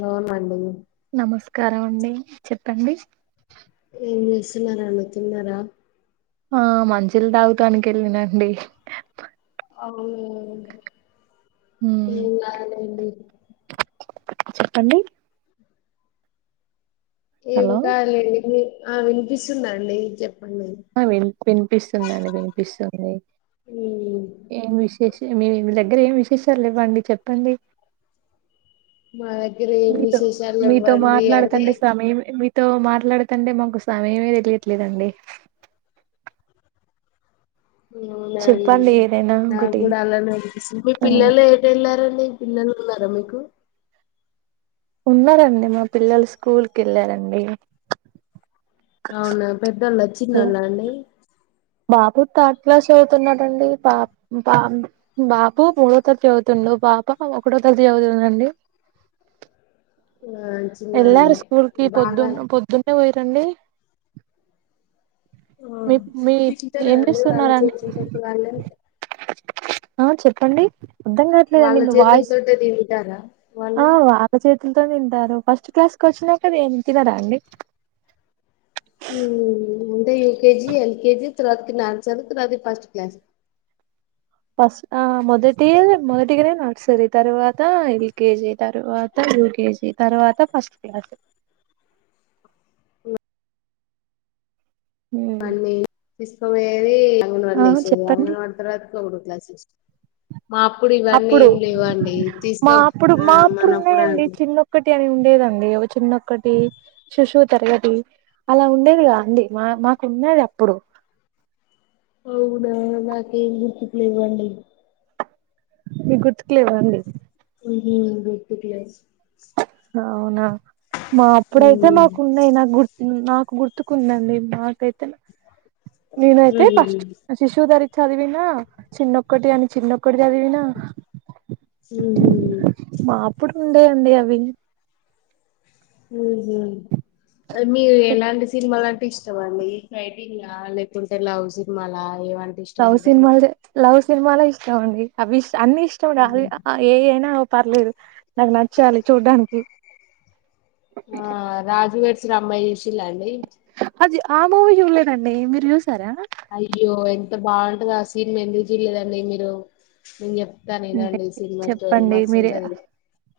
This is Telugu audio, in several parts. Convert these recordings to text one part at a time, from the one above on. లోన్ అండి నమస్కారం అండి చెప్పండి ఏం చేస్తున్నారు అండి తిన్నారా ఆ మంచిల్లు తాగుతానికి ఎళ్ళినండి అవునండి మ్ ఏం కాదండి చెప్పండి ఏం హలో కావాలి అండి మీ ఆ వినిపిస్తుందండి చెప్పండి విన్పిస్తుందండి వినిపిస్తుంది మ్మ్ ఏం విశేషి మే వీ వీళ్ళ దగ్గర ఏం విశేషాలు లేవ్వండి చెప్పండి మా దగ్గర ఏం మీతో విశేషాలు మీతో లేవ్వండి అంటే మాట్లాడుతంటే సమయం మీ తో మాట్లాడతంటే మాకు సమయమే తెలియట్లేదండి అవునా అండి చెప్పండి ఏదైనా ఒకటి నాగ్గూడా అలానే అనిపిస్తుంది మీ ఆ పిల్లలు ఏటెళ్ళారన్ డి పిల్లలున్నారా మీకు ఉన్నారండి మా పిల్లలు స్కూల్ కెళ్ళారండి అవునా పెద్దోళ్ళొచ్చిందన్నారండి బాపు తర్డ్ క్లాస్ చదువుతున్నాడండి పా పా బాపు మూడో తరగతి చదువుతుండు పాప ఒకటో తరతి జవుతుందండి ఆ ఎల్లారు చిన్నోళ్ళే స్కూల్ కి బాగా పొద్దున్న పొద్దున్నే పోయిర్రండి ఆ మీ మీ తింటారా ఏం అండి వాళ్ళ చేస్తున్నారండి చేతుల తోటి వాళ్ళే ఆ చెప్పండి అద్దం వాళ్ళ గావట్లేదండి మీ వాయిస్ చేతులతోటే తింటారా వాళ్ళు ఆ వాళ్ళ చేతి ఎంతో తింటారు ఫస్ట్ క్లాస్ కొచ్చినాక దేం తినరా అండి ఊ అంటే U K G L K G తర్వాతకి నాన్సన్ తర్వాతకి ఫస్ట్ క్లాస్ ఫస్ట్ ఆ మొదటి మొదటిగనే నార్సరి తరువాత ఎల్ కేె జి తరువాత యూ కే జీ తర్వాత ఫస్ట్ క్లాసు వాడిని తిస్కొపొయ్యేది అంగన్వాడీ ఆ లో ఏసేది చెప్పండి అంగన్వాడీ తరవాతకి ఒకటో క్లా సిస్ అప్పుడు మా తీసుకో అప్పుడు ఆ మా అప్పుడు మనప్పుడు ఉన్నాయండి అండి చిన్నొక్కటి అని ఉండేదండి ఒక చిన్నొక్కటి శిశువు తిరగతి అలా ఉండేది గద అండి మా మాకు ఉన్నది అప్పుడు అవునా నాకేం గుర్తుకులెవ్వండి మీకు గుర్తుకులేవ్వా అండి ఊహూ గుర్తుకు లేవ్ అవునా మా అప్పుడైతే గుర్తుకులేవు మాకున్నయి నాకు గుర్తున్ నాకు గుర్తుకుందండి నాకైతే నేనైతే ఫస్ట్ నా శిశువు దరి చదివినా చిన్నొక్కటి అని చిన్నొక్కటి చదివినా ఊహూ ఉండే అండి అవి ఊహూ మీరు ఎలాంటి సినిమాలు అంటే ఇష్టం అండి ఫైటింగ్ లా లేకుంటే లవ్ సినిమాలా ఏమంటే ఇష్టం లవ్ ఉంటాయి మీకు సినిమాలదే లవ్ సినిమాలే ఇష్టమండి అవిష్ అన్నీ ఇష్టం ఉండాలి ఆ ఏయి అయినా పర్లేదు నాకు నచ్చాలి చూడ్డానికి ఆ రాజు వెడ్స్ రమ్మై షూషిల్లా అండి అది ఆ మూవీ చూడలేదండి మీరు చూశారా అయ్యో ఎంత బాగుంటది ఆ సీన్ ఎందుక్ చూల్లేదండి మీరు నేను చె కానీ అంటే ఇనండి సినిమా స్టోరీ చెప్పండి మస్తు మీరే ఉంటది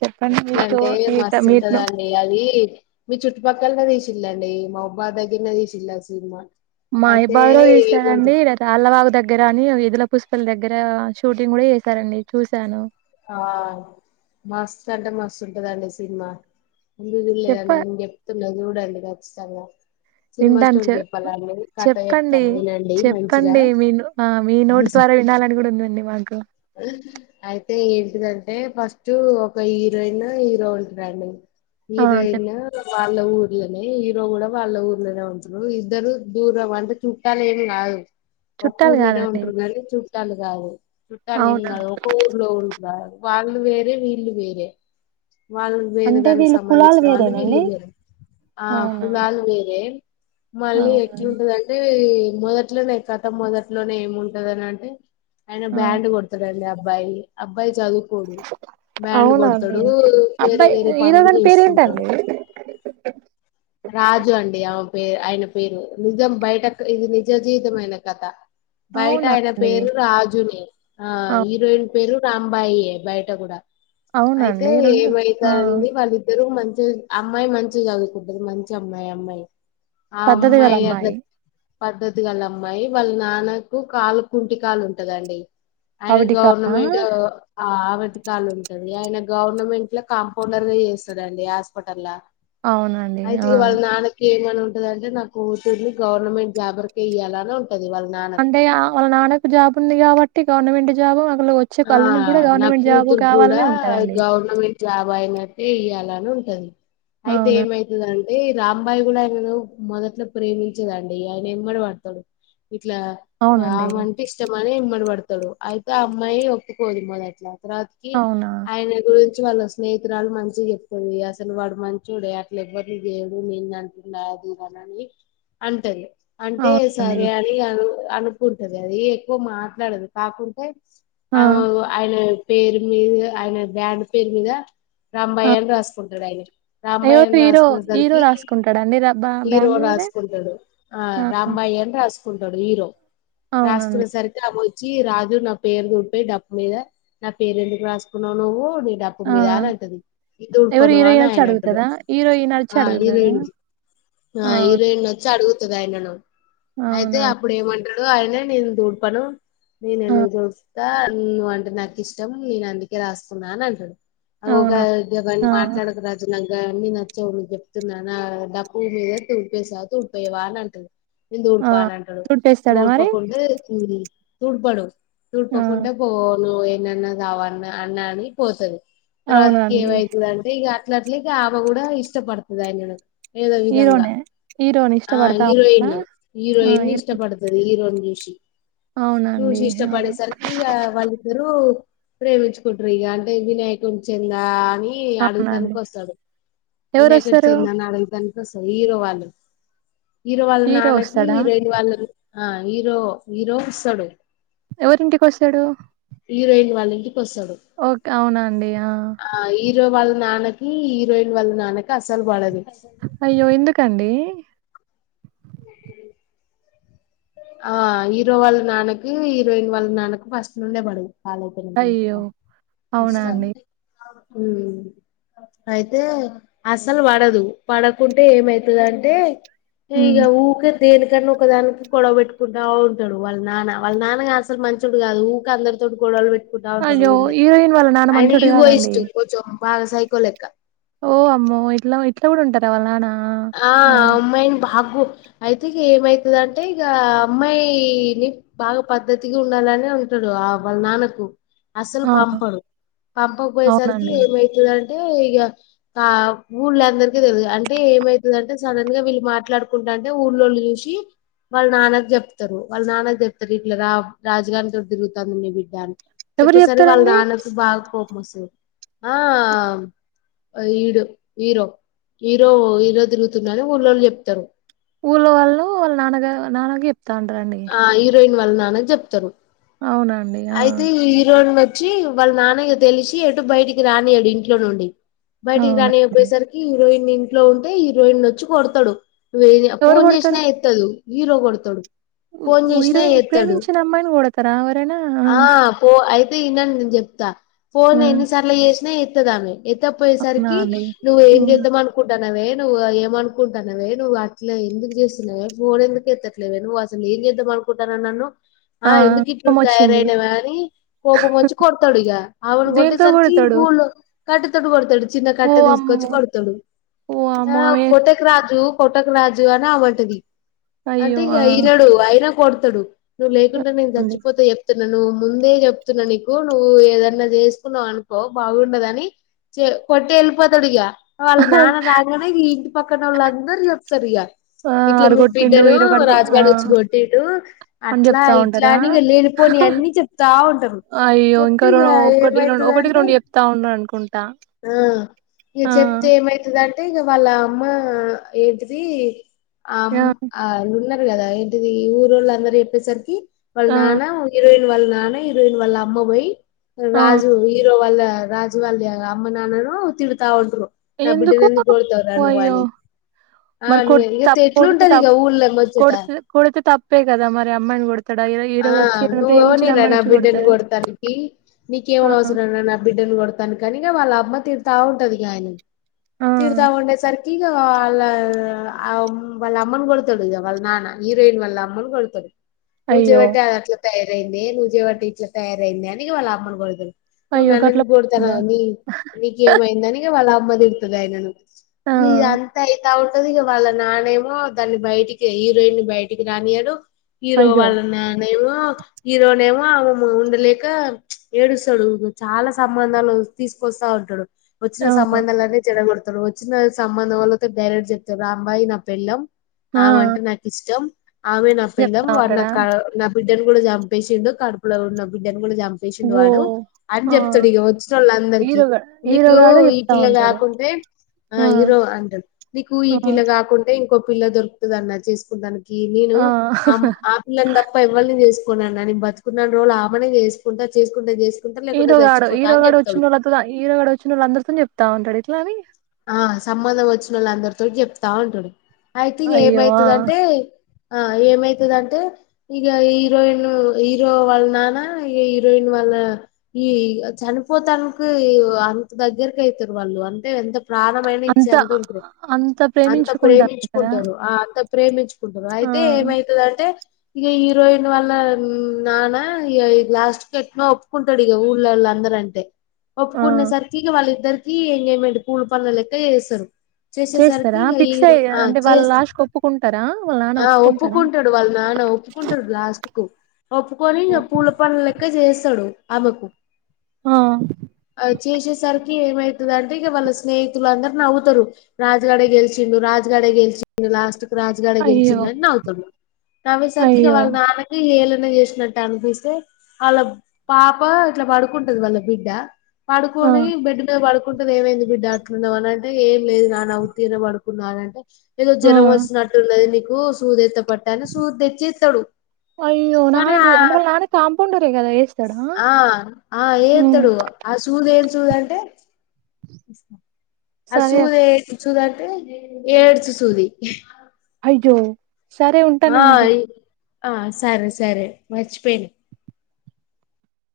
చెప్పండి మీకు ఎట్లంటే మీకు- మస్తు మీరు ఉంటదండి అది మీ చుట్టుపక్కల లనె దీషిండు మోబా దగ్గరె దీ షిండ ఆ సినిమా మా అయితే ఇబాబ లో ఏమంట తీశారంండి లేద అళ్ల వాళ్లబాగ దగ్గర కాని ఇదుల పుష్పల దగ్గర షూటింగ్ కూడ చేసారంండి చూశాను ఆ మస్త్ అంటే మస్తుంటదండి సినిమా చెప్ప ముందుదిల్లేదండి మీ చెప్తున్నా చూడండి ఖచ్చితంగా సినిమా వింటాను స్టోరీ చె చెప్పాలండి కథ చెప్పండి చెప్తాను వినండి మంచిగా చెప్పండి మీను ఆ మీ నోటి ద్వారా వినాలని కూడా ఉందండి మాకు అయితే ఏంటిదంటే ఫస్ట్ ఒక హీరోయిన్ హీరో ఉంటుారండి ఆ చెప్ హీరోయిన్ వాళ్ళ ఊర్లలోనె హీరో కూడ వాళ్ళ ఊర్లోనే ఉంటుారు ఇద్దరు దూరం అంటే చుట్టాలు ఏం కాదు ఒక్క చుట్టాలు ఊర్లోనే కాదండి ఉంటరు గాని చుట్టాలు కాదు చుట్టాలు ఏం అవునా కాదు ఒక ఊర్లో ఉ వాళ్ళు వేరే వీళ్లు వేరే వాళ్ళు వేరే అంటే దానికి వీళ్ళు కులాలు సంబంధించిన వాళ్ళు వేరేనండి వీళ్ళు వేరే ఆ అవునా కులాలు వేరే మళ్ళీ అవునా ఎట్లుంటదంటే మొదట్లోనే కథ మొదట్లోనే ఏముంటదని అంటే ఆయన ఆ బ్యాండ్ కొడతాడండి అబ్బాయి అబ్బాయి చదువుకోడు బ్యాండ్ అవునండి కొడతాడు వేరే అబ్బాయి వేరే హీరో పనులు గాని పేరేంటండి చేసుకుంటాడు రాజు అండి అ పేరు ఆయన పేరు నిజం బయటక్ ఇది నిజ జీవితమైన కథ బయట అవునా ఆయన అండి పేరు రాజునె ఆ అవు హీరోయిన్ పేరు రాంబాయి బయట కూడ అయితే అవునండి రెండు ఆ ఏమైతంది వాళ్ళిద్దరుూ మంచి అమ్మాయి మంచి చదుకుంటది మంచి అమ్మాయి అమ్మాయి ఆ పద్ధతి గల అమ్మాయి అ పద్ధతి గల అమ్మాయి వాళ్ళ నాన్నకు కాలు కుంటి కాలు ఉంటదండి ఆయన అవిటికా గవర్నమెంట్ ఆ ఓట్టి కాలు ఉంటది ఆయన గవర్నమెంట్ లో కాంపౌండర్ చేస్తాడండి హాస్పిటల్ ల అవునండి ఐతే ఆ ఇక వాళ్ళ నాన్నకి ఉంటది అంటే నా కూతుర్ని గవర్నమెంట్ జాబ్ ఒడికె ఇయాల అంటే వాళ్ళ నాన్నకు జాబ్ ఉంది కాబట్టి గవర్నమెంట్ జాబు వచ్చే ఆ అళ్లుని కూడ నా గవర్నమెంట్ జాబ్ కావాలనే ఉంటదండి జాబా అయినయితే ఇయ్యాలని ఉంటది అయితే అవునా ఏమవుతుందింే ఏ రాంబాయి కూడా ఆయన మొదట్లో ప్రేమించేదండి ఆయన ఎమ్మడ పడతాడు ఇట్లా అవునండి ఆమెంట ఇష్టమని ఎమ్మడ పడతాడు అయితే ఆ అమ్మాయి ఒప్పుకోదు మోదట్లా కి అవునా ఆయన గు మ వాళ్ళ స్నేహితురాలుు మంచిగ చెప్తది అసలు వాడు మంచిోడే అట్ల ఎవ్వరు లేడు నేను అంటున్నారు అనని అంటది అంటే అవునండి సరే అని అ అనుకుంటది అది ఎక్కువ మాట్లాడదు కాకుంటే ఆ ఆయన పేరు మీద ఆయన బ్యాండ్ పేరు మీద ఆ రాంబాయి అని రాసుకుంటాడు అయన ఎవరు రాంబయ్యని హీరో హీరో రాసుకునేసరికి రాసుకుంటాడండి ర బ హీరో బ్యాండ్ మీద రాసుకుంటాడు ఆ రాంబాయి అని రాజకు కుంటాడు హీరో అవునండి రాసుకునే సరికి అ వచ్చి రాజు నా పేరు ద డుపె డప్ మీద నా పేరు ఎందుకు రాసుకున్నావు్ నువ్వు మీ డప్పు ఆ మీద అని అంటది ఇది తుడపను అని ఆయన అంటడు ఈన వచ్చి అడుగు తద ఆ హీరోయిన్ వచ్చి అడుగుతది ఆయనను అయితే అవునండి అప్పుడు ఏమంట అయన నేను తూర్పను ఆ నను ఎ దూ నువ్వు అంటే నాకు ఇష్టం నేను అందుకే రాత్సున్నా అని అంటాడు ఊకా అవునా గవన్ని ఆ మాట్లాడకు రాజు నాక్ గ అన్నీ నచ్చవు చెప్తున్నా డప్పు మీద తుడిపేస్తావ తుడిపోయేవ అని అంటది నేన్ ఆ తుడ్డానంటాడు చుట్టేస్తాడా మరి తోడ్పకుం తుడ్పడు ఆ తుడ్పకుంటె పో నువ్ ఏన్నన్నా కావన్నా అన్నా అని పోతుంది తర్వాతికి అవునండి ఏమయితుంది అంటే ఇక అట్ల అట్లే ఆ వె కూడ ఇష్టపడుతుంది ఆయనకు ఏదో విధంగా హీరోనే హీరోని ఆ ఇష్టపడతా ఉంటదా హీరోయిన్ ఆ హీరోయిన్ హీరో ఇష్టపడుతుంది హీరో ని జేషి అవునండి హా గురికి ఇక వాళ్ళిద్దరుూ ప్రేమించుకుంటారు ఇక అంటే వినాయకుడి చెంద అని అడుగుతానికి అవునండి వస్తాడు ఎవరు వినాకుడికి వస్తారు చెందా అడుగుతానికి స్తర్ హీరో వాళ్ళు హీరో వాళ్ళ నాన్నకి రైడు వాళ్ళు ఆ హీరో హీరో వస్తడు ఎవరింటికి వస్తాడు హీరోయిన్ వాళ్ళ ఇంటికి వస్తాడు ఓకే అవునా అండి ఆ హీరో వాళ్ళ నాన్న కి హీరోయిన్ వాళ్ళ నాన్నకి అస్సల్ పడదు అయ్యో ఎందుకండి ఆ హీరో వాళ్ళ నాన్నకి హీరోయిన్ వాళ్ళ నాన్నకు ఫస్ట్ నుండే పడదు ఆ లెక్కనె అయ్యో అవునా ఇస్తాను అండి ఉమ్ అయితే అస్సలు పడదు పడకుంటే ఏమైతదంటే ఉమ్ ఇగా ఊకే దేనికను ఒకదానికి గొడవ పెట్టుకుంటా ఉంటాడు వాళ్ళ నాన్న వాళ్ళ నాన్నగా అసల్ మంచోడు కాదు ఊకె అందరితోటి గొడవలు పెట్టి కుంటా ఉంటాడు. అయ్యో ఊళ్లె హీరోయిన్ వాళ్ళ నాన్న ఆయన మంచోడు యిగో కాదండి ఇష్ట్ర కొంచం బాగ సైకో లెక్క ఓ అమ్మో ఎట్ల ఇట్లా కూడా ఉంటారు వాల్ల నాన్న ఆ అమ్మాయిని భాగు అయితే ఇక ఏమైతుందింటే ఇక అమ్మాయిని బాగా పద్ద్దతిగా ఉండాలని ఉ తుడు వాళ్ళ నాన్నకు అసలు ఆ! పంపడు పంపబయేసరికి అవునండి. ఏమయితదం టే ఇ గ ఊళ్ళ అందరికీ తెలిదు అంటే ఏమైతే దంటే సడన్ గా వీళ్ళు మాట్లాడుకుంటా అంటే ఊర్లోళ్ళు చూసి వాళ్ళ నాన్నకు చెప్తారు వాళ్ళ నాన్న చెప్తారు ఇట్ల రా రాజగారితో తిరుగుతాంది నీ బిడ్డానికి ఎవరు చెప్పేసరికి వాళ్ళ జెప్తారండి? నాన్నకి బాగా కోపం వస్తుంది ఆ ఈడు హీరో హీరో హీరో తిరుగుతున్నని ఊళ్ళోళ్ళు చెప్తారు ఊళ్ళో వాళ్ళు వాళ్ళ నాన్నగ నాన్న కి చెప్తా ఉంటారండి వాల్ నాన్నని చెప్తారు అవునండి. ఆ! అయితే హీరో మధ్య వచ్చి వాళ్ళ నాన్న తెలిసి ఎటు బయటికి రానియాడు ఇంట్లో నుండి బయటికి అవునండి. రానియపోయేసరికి హీరోయిన్ ఇంట్లో ఉంటే హీరోయిన్ వచ్చి కొడతాడు ఎవరు ఫోన్ గొడతారు? చేసినా ఎత్తదు హీరో కొడ్తడు ఫోన్ ఉ చేసిన హీరోయిన్ ఎత్తడు ప్రేమించిన అమ్మాయిని గొడతారా ఎవరైనా? ఆ పో అయితే ఇనను నేను చెప్తా ఫోన్ ఆ! ఎన్నిసార్లు చేసినా ఎత్తదామె అవునా ఎత్తపోయేసరికి అండి? నువ్వు ఏం హ్మ్. చేద్దామనుకుంటా వే నువ్వు ఏమనుకుంటాన్నావే నువ్వు అట్ల ఎందుకు చేస్తున్నావే ఫోన్ ఎందుకు ఎత్తట్లేవే నువ్వు అసల్ ఏం చేద్దాం అనుకుంటున్నావ్ నన్ను ఆ ఎందుకు ఇట్లు కోపమొచ్చింది. తయారయినవా అని కోపం వచ్చి కొడతాడు ఇక ఆమెని దేంతో కొట్టేసరికి గొడతాడు? బోలో కట్టే తోటి కొడుతాడు చిన్న ఓ కట్టె తీసుకొచ్చి అమ్మో! కొడుతాడు ఓ అమ్మో! ఆ ఆమె కోట్టకు రాజు కొట్టకు రాజు అని ఆమె అంటది అయ్యో ఆ అయినా కొడుతడు నువ్వు ఆ! లేకుండా నేను అండి. చచ్చిపోత చేప్తున్న న్న నువ్ ముందే చెప్తున్నా నీకు నువ్వు ఏదన్నా చేసుకున్నావనుకో బాగుండదని చ్ కొట్టటి వెళ్ళిపోతాడు ఇగ వాళ్ళ నాన్న రాగానే ఇగ ఇంటి పక్కన వాళ్ళు అందరు చెప్తారు ఇగ ఆ! ఇట్లా ఆడు మీరు గొట్టిండు. బిడ్డను ఈరోకడు గొ రాజు ఆ! గడు వచ్చి కొట్టిండు అని అట్లా జెప్తా ఇట్లా ఉంటారా? అని ఇగ లేని పోని అన్ని చెప్తా ఉంటారు ఒకరన్ ఒకటికి రెం ఒకటికి రెండు చెప్తా ఉన్నారానుక్ ఆ ఇగ చెప్తే ఏమైత దాన్ తె ఇగ వాళ్ళ అమ్మా ఏంటిది ఆమ్ ఆ! అ ళ్ళున్న కదా ఏంటిది ఊరుోళ్ళు అందరూ చెప్పేసరికి వాళ్ళు ఆ! నాన్న ఇరవై వాళ్ళ నాన్న హీరోయిన్ వాళ్ళ అమ్మ పోయి ఆ! రాజు హీరో వాళ్ళ రాజు వాళ్ళ అమ్మ నాన్నను తిడుతా ఉంట్రు నా బిడ్డను ఎందుకు కొడుతావ్ రా నువ్ అయ్యో! అనిి ఆ మరి కొ నువ్ తప్ కొడితే ఎట్లుంటది ఇగ ఊళ్లే ముచ్చట ప్పే కదా మరి అమ్మయిని కోడ్ ఆ నువ్వ ఎవనివి రా నా బిడ్డని కొడతాడా? కొడుతానికి నీకేం ఆ! అవసరం రా నా బిడ్డని కొడుతానికి కనిగ వాళ్ళ అమ్మ తీడుతా ఉంటది ఇగ ఆయనని ఆ! తీడుతా ఉండేసరి ఇగ వాళ్ళ వాళ్ళ అమ్మను కొడుతాడు ఇగ వాళ్ళ నాన్న హీరోయిన్ వాళ్ళ అమ్మను కొడుతాడు నువ్వు అయ్యో! చేయబట్టే అది అట్లా తయారైందే నువ్వు చేయబట్టే ఇట్లా తయారైందే అని వాళ్ళ అమ్మనుకొడుతాడు నువ్వు అయ్యో! గట్ల నన్నేందుకు పుట్టిందా? కొడుతనవ్ నీ నీకేమైందని ఇగ వాళ్ళ అమ్మ తిడుతది ఆయనను ఆ! ఇగ అంత అయిత ఉం తది ఇగ వాళ్ళ నానేమో దాన్ని బయటికి హీరోయిన్ ని బయటికి రానియడు హీరో అయ్యో! వాళ్ళ ఏమో హీరోనే ఏమో ఉండలేక ఏడుస్తాడు చాలా సంబంధాలు తీసుకొస్తా ఉంటాడు వచ్చిన ఆ! సంబంధాలన్న చెడగొడుతాడు వచ్చిన సంబంధం వళ్ళతోటి డైరెక్ట్ చెప్తాడు అంబాయి నా పెళ్లం ఆ! ఆమె అంటే నాకు ఇష్టం ఆమె నా పెల్లం చెప్తా వాడ్ ఉంటాడా? కా న బిడ్ బిడ్డను కూడా చంపేసిండు కాడుపుల ఉన్న బిడ్డన్ కూడా చంపేసిం ఓ! వాడు అని ఆ! చెప్తాడు ఇగ వచ్చిన వాళ్ళు అందరికి హీరోగా నీకు హీరోగాడు ఈ చెప్తా పిల్ల కాక్ ఉంటాడు. కాకుంటే ఆ హిరో అంటడు నీకు ఈ ఆ! పిల్ల కాకుంటే ఇంకో పిల్ల దొరుకుతదన్న చేసుకోడాానికి నేను ఆ! ఆ పిల్లని తప్ప ఎవ్వల్ని చేసుకోన్నా నేను బతుకున్న రోజులు ఆమేనే చేసుకుంటా చేసుకుంటే చేస్ హీరోగాడు హీరోగాడు వచ్చిన వాళ్ళతో హిరోగాడు వచ్చిన వాళ్ళ అందరితో చెప్తా ఉంటాడ ఇట్లా అని ఆ సంబంధం వచ్చిన వాళ్ళు అందరితోటి చెప్తా ఉంటాడు అయితే ఇగ అయ్యో ఆ ఏమైతదంటే ఆ ఏమైతదంటే ఇగ హీరోయిన్ హీరో వాళ్ళ నాన హీరోయిన్ వాళ్ళ ఈ చనిపోతానికి అంత దగ్గరకి అయితారు వాళ్ళు అంటే ఎంత ప్రాణమైన ఇచ్చే అంత ఉంటారు అంత అంత ప్రేమించుకుంటాంటారా ప్రేమించుకుంటారు ఆ అంత ప్రేమించుకుంటారు ఆ అయితే ఏమైతదంటే ఇగ హీరోయిన్ వల్ల నానా ఇగ లాస్ట్ కెట్నో ఒప్పుకుంటాడు ఇగ ఊళ్ళలో రంటే ఆ ఒప్పుకునే సరికి ఇగ వాళ్ళిద్దరికి ఎంగేజ్మెంట్ పుల పండ్ల లెక్క చేస్తారు చేసేసరికి చేస్తారా ఇగ ఈ ఫిక్స్ హీరో అయ ఆ అంటే వాళ్ళ చేస్తారు లాస్ట్ కు ఒప్పుకుంటారా వాళ్ళ నాన్న ఆ ఒప్పుకుంటాడా ఒప్పుకుంటాడు వాళ్ళు నాన్న ఒప్పుకుంటాడు లాస్ట్ కు ఒప్పుకొని ఇగ పూల పండ్ల లెక్క చేస్తాడు ఆమెకు ఆ అయి చేషే సరు కి ఏమైతుదంటే ఇక వాళ్ళు స్నేహితులదరూ నవ్వుతరు రాజుగాడే గెలిచిండు రాజుగాడే గెలిచిండు లాస్ట్ రాజు గాడే అయ్యో గెలిచిండని నవ్వుతడు నవ్వేసరికి ఇగ అయ్యో వాళ్ళ నాన్నకి ఏలు లు చేసినట్టు అనిపిస్తే వాళ్ళ పాప ఇట్ల పడుకుంటది వాళ్ళ బిడ్డ ఆ పడుకొని బెడ్ మీద పడుకుంటుది ఏమైంది బిడ్డ అట్లున్నావ్ అని అంటే ఏం లేదు నాన్న ఉత్తిగనే పడుకున్నా అని అంటే ఏదో ఆ జరం వచ్చినట్టున్నది నీకు సూది ఎత్త పట్టు అని సూది తెచ్చి ఎత్తడు అయ్యో కనీ ఆ నాన్నది అంటే వాళ్ళ నాన్న కాంపౌండరే కదా ఏస్తాడా ఆ ఆ ఉమ్ ఏత్తడు ఆ సూది ఏం సూది అంటే ఆ సరే అక్ సూదే సుదా అంటే ఏడ్చు సూది అయ్జో సరే ఆ ఉంటానా మరి ఆ సరే సరే మర్చిపోయిను